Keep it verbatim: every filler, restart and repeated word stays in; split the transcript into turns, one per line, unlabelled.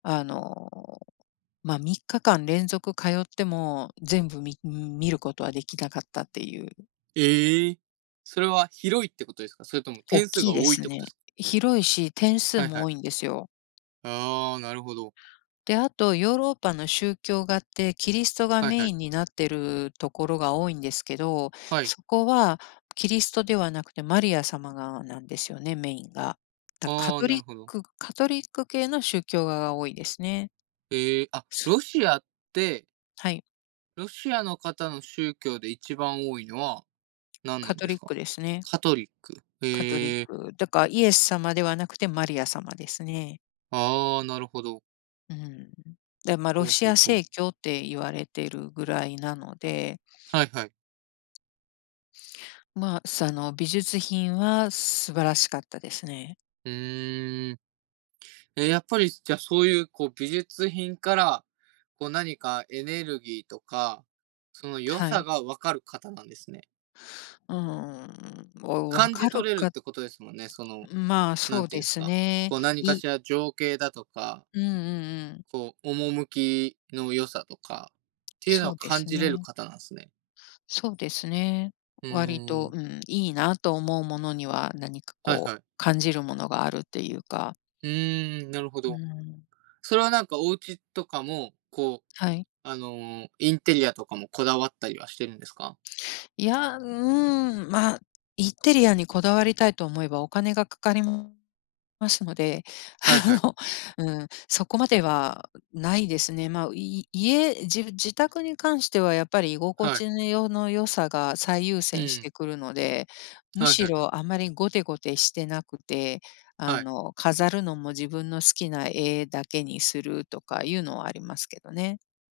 あの、ま、みっか間連続通っても、全部み見ることはできなかったっていう。
ええ？それは広いってことですか？それとも
おっ
点数
き
が
いで
多いっ
す
てこ
ね。
とです？
広いし、点数
はいは
も
い。
多いんですよ。
ああ、なるほど。
で、あと、ヨーロッパの宗教画って、キリストが
はい
メ
は
イ
い。
ンになってるところが多いんですけど、
はい。
そこはキリストではなくて、マリア様がなんですよね、メインが。だ、カ
ああ、
ト
な
リ
る
ッ
ほど。
クカトリック系の宗教画が多いですね。
へえ。あ、ロシアって
はい。
ロシアの方の宗教で、一番多いのは、何な
カ
ん
ト
です
リッ
か？
クですね。
カトリック、
カトリッ
へえ。
ク。だからイエス様ではなくてマリア様ですね。
ああ、なるほど。
うん。で、ま、ロ
ほう
シ
ほう
ア
ほう。
正教って言われてるぐらいなので。
はいはい。
まあ、さの、美術品は素晴らしかったですね。
ふーん。え、やっぱり、じゃ、そういう、こう、美術品から、こう、何かエネルギーとか、その良
は
さ
い。
が分かる方なんですね。
うーん、もう、分
感じ
かる
取れるっ
かっ
てことですもんね。その、
うん、まあ、
な
そ
ん
う
てい
で
うんです
す
か、
ね。
こう、何か
い
しら情景だとか
うんうんうん。
こう、趣きの良さとかっていうの
そ
を
うで
感
す
じれる
ね。
方なんすね。
そうですね。
ふ
割
ー
と、
ん。
うん、いいなと思うものには、何か、
はい
こ
は
う、
い。
感じるものがあるっていうか。
うーん、なるほ
う
ど。
ん。
それは、なんか、お家とかも、こう、
はい。
あの、インテリアとかもこだわったりはしてるんですか？
いや、うん、ま、インテリアにこだわりたいと思えばお金がかかりますので、
はい
あ
はい。
の、うん、そこまではないですね。まあい家、じ自宅に関しては、やっぱり、居心
はい。
地のよの良さが最優
う
先し
ん。
てくるので、む
はい
し
はい。
ろあんまりゴテゴテしてなくて、
は
あ
い。
の、飾るのも自分の好きな絵だけにするとかいうのはありますけどね。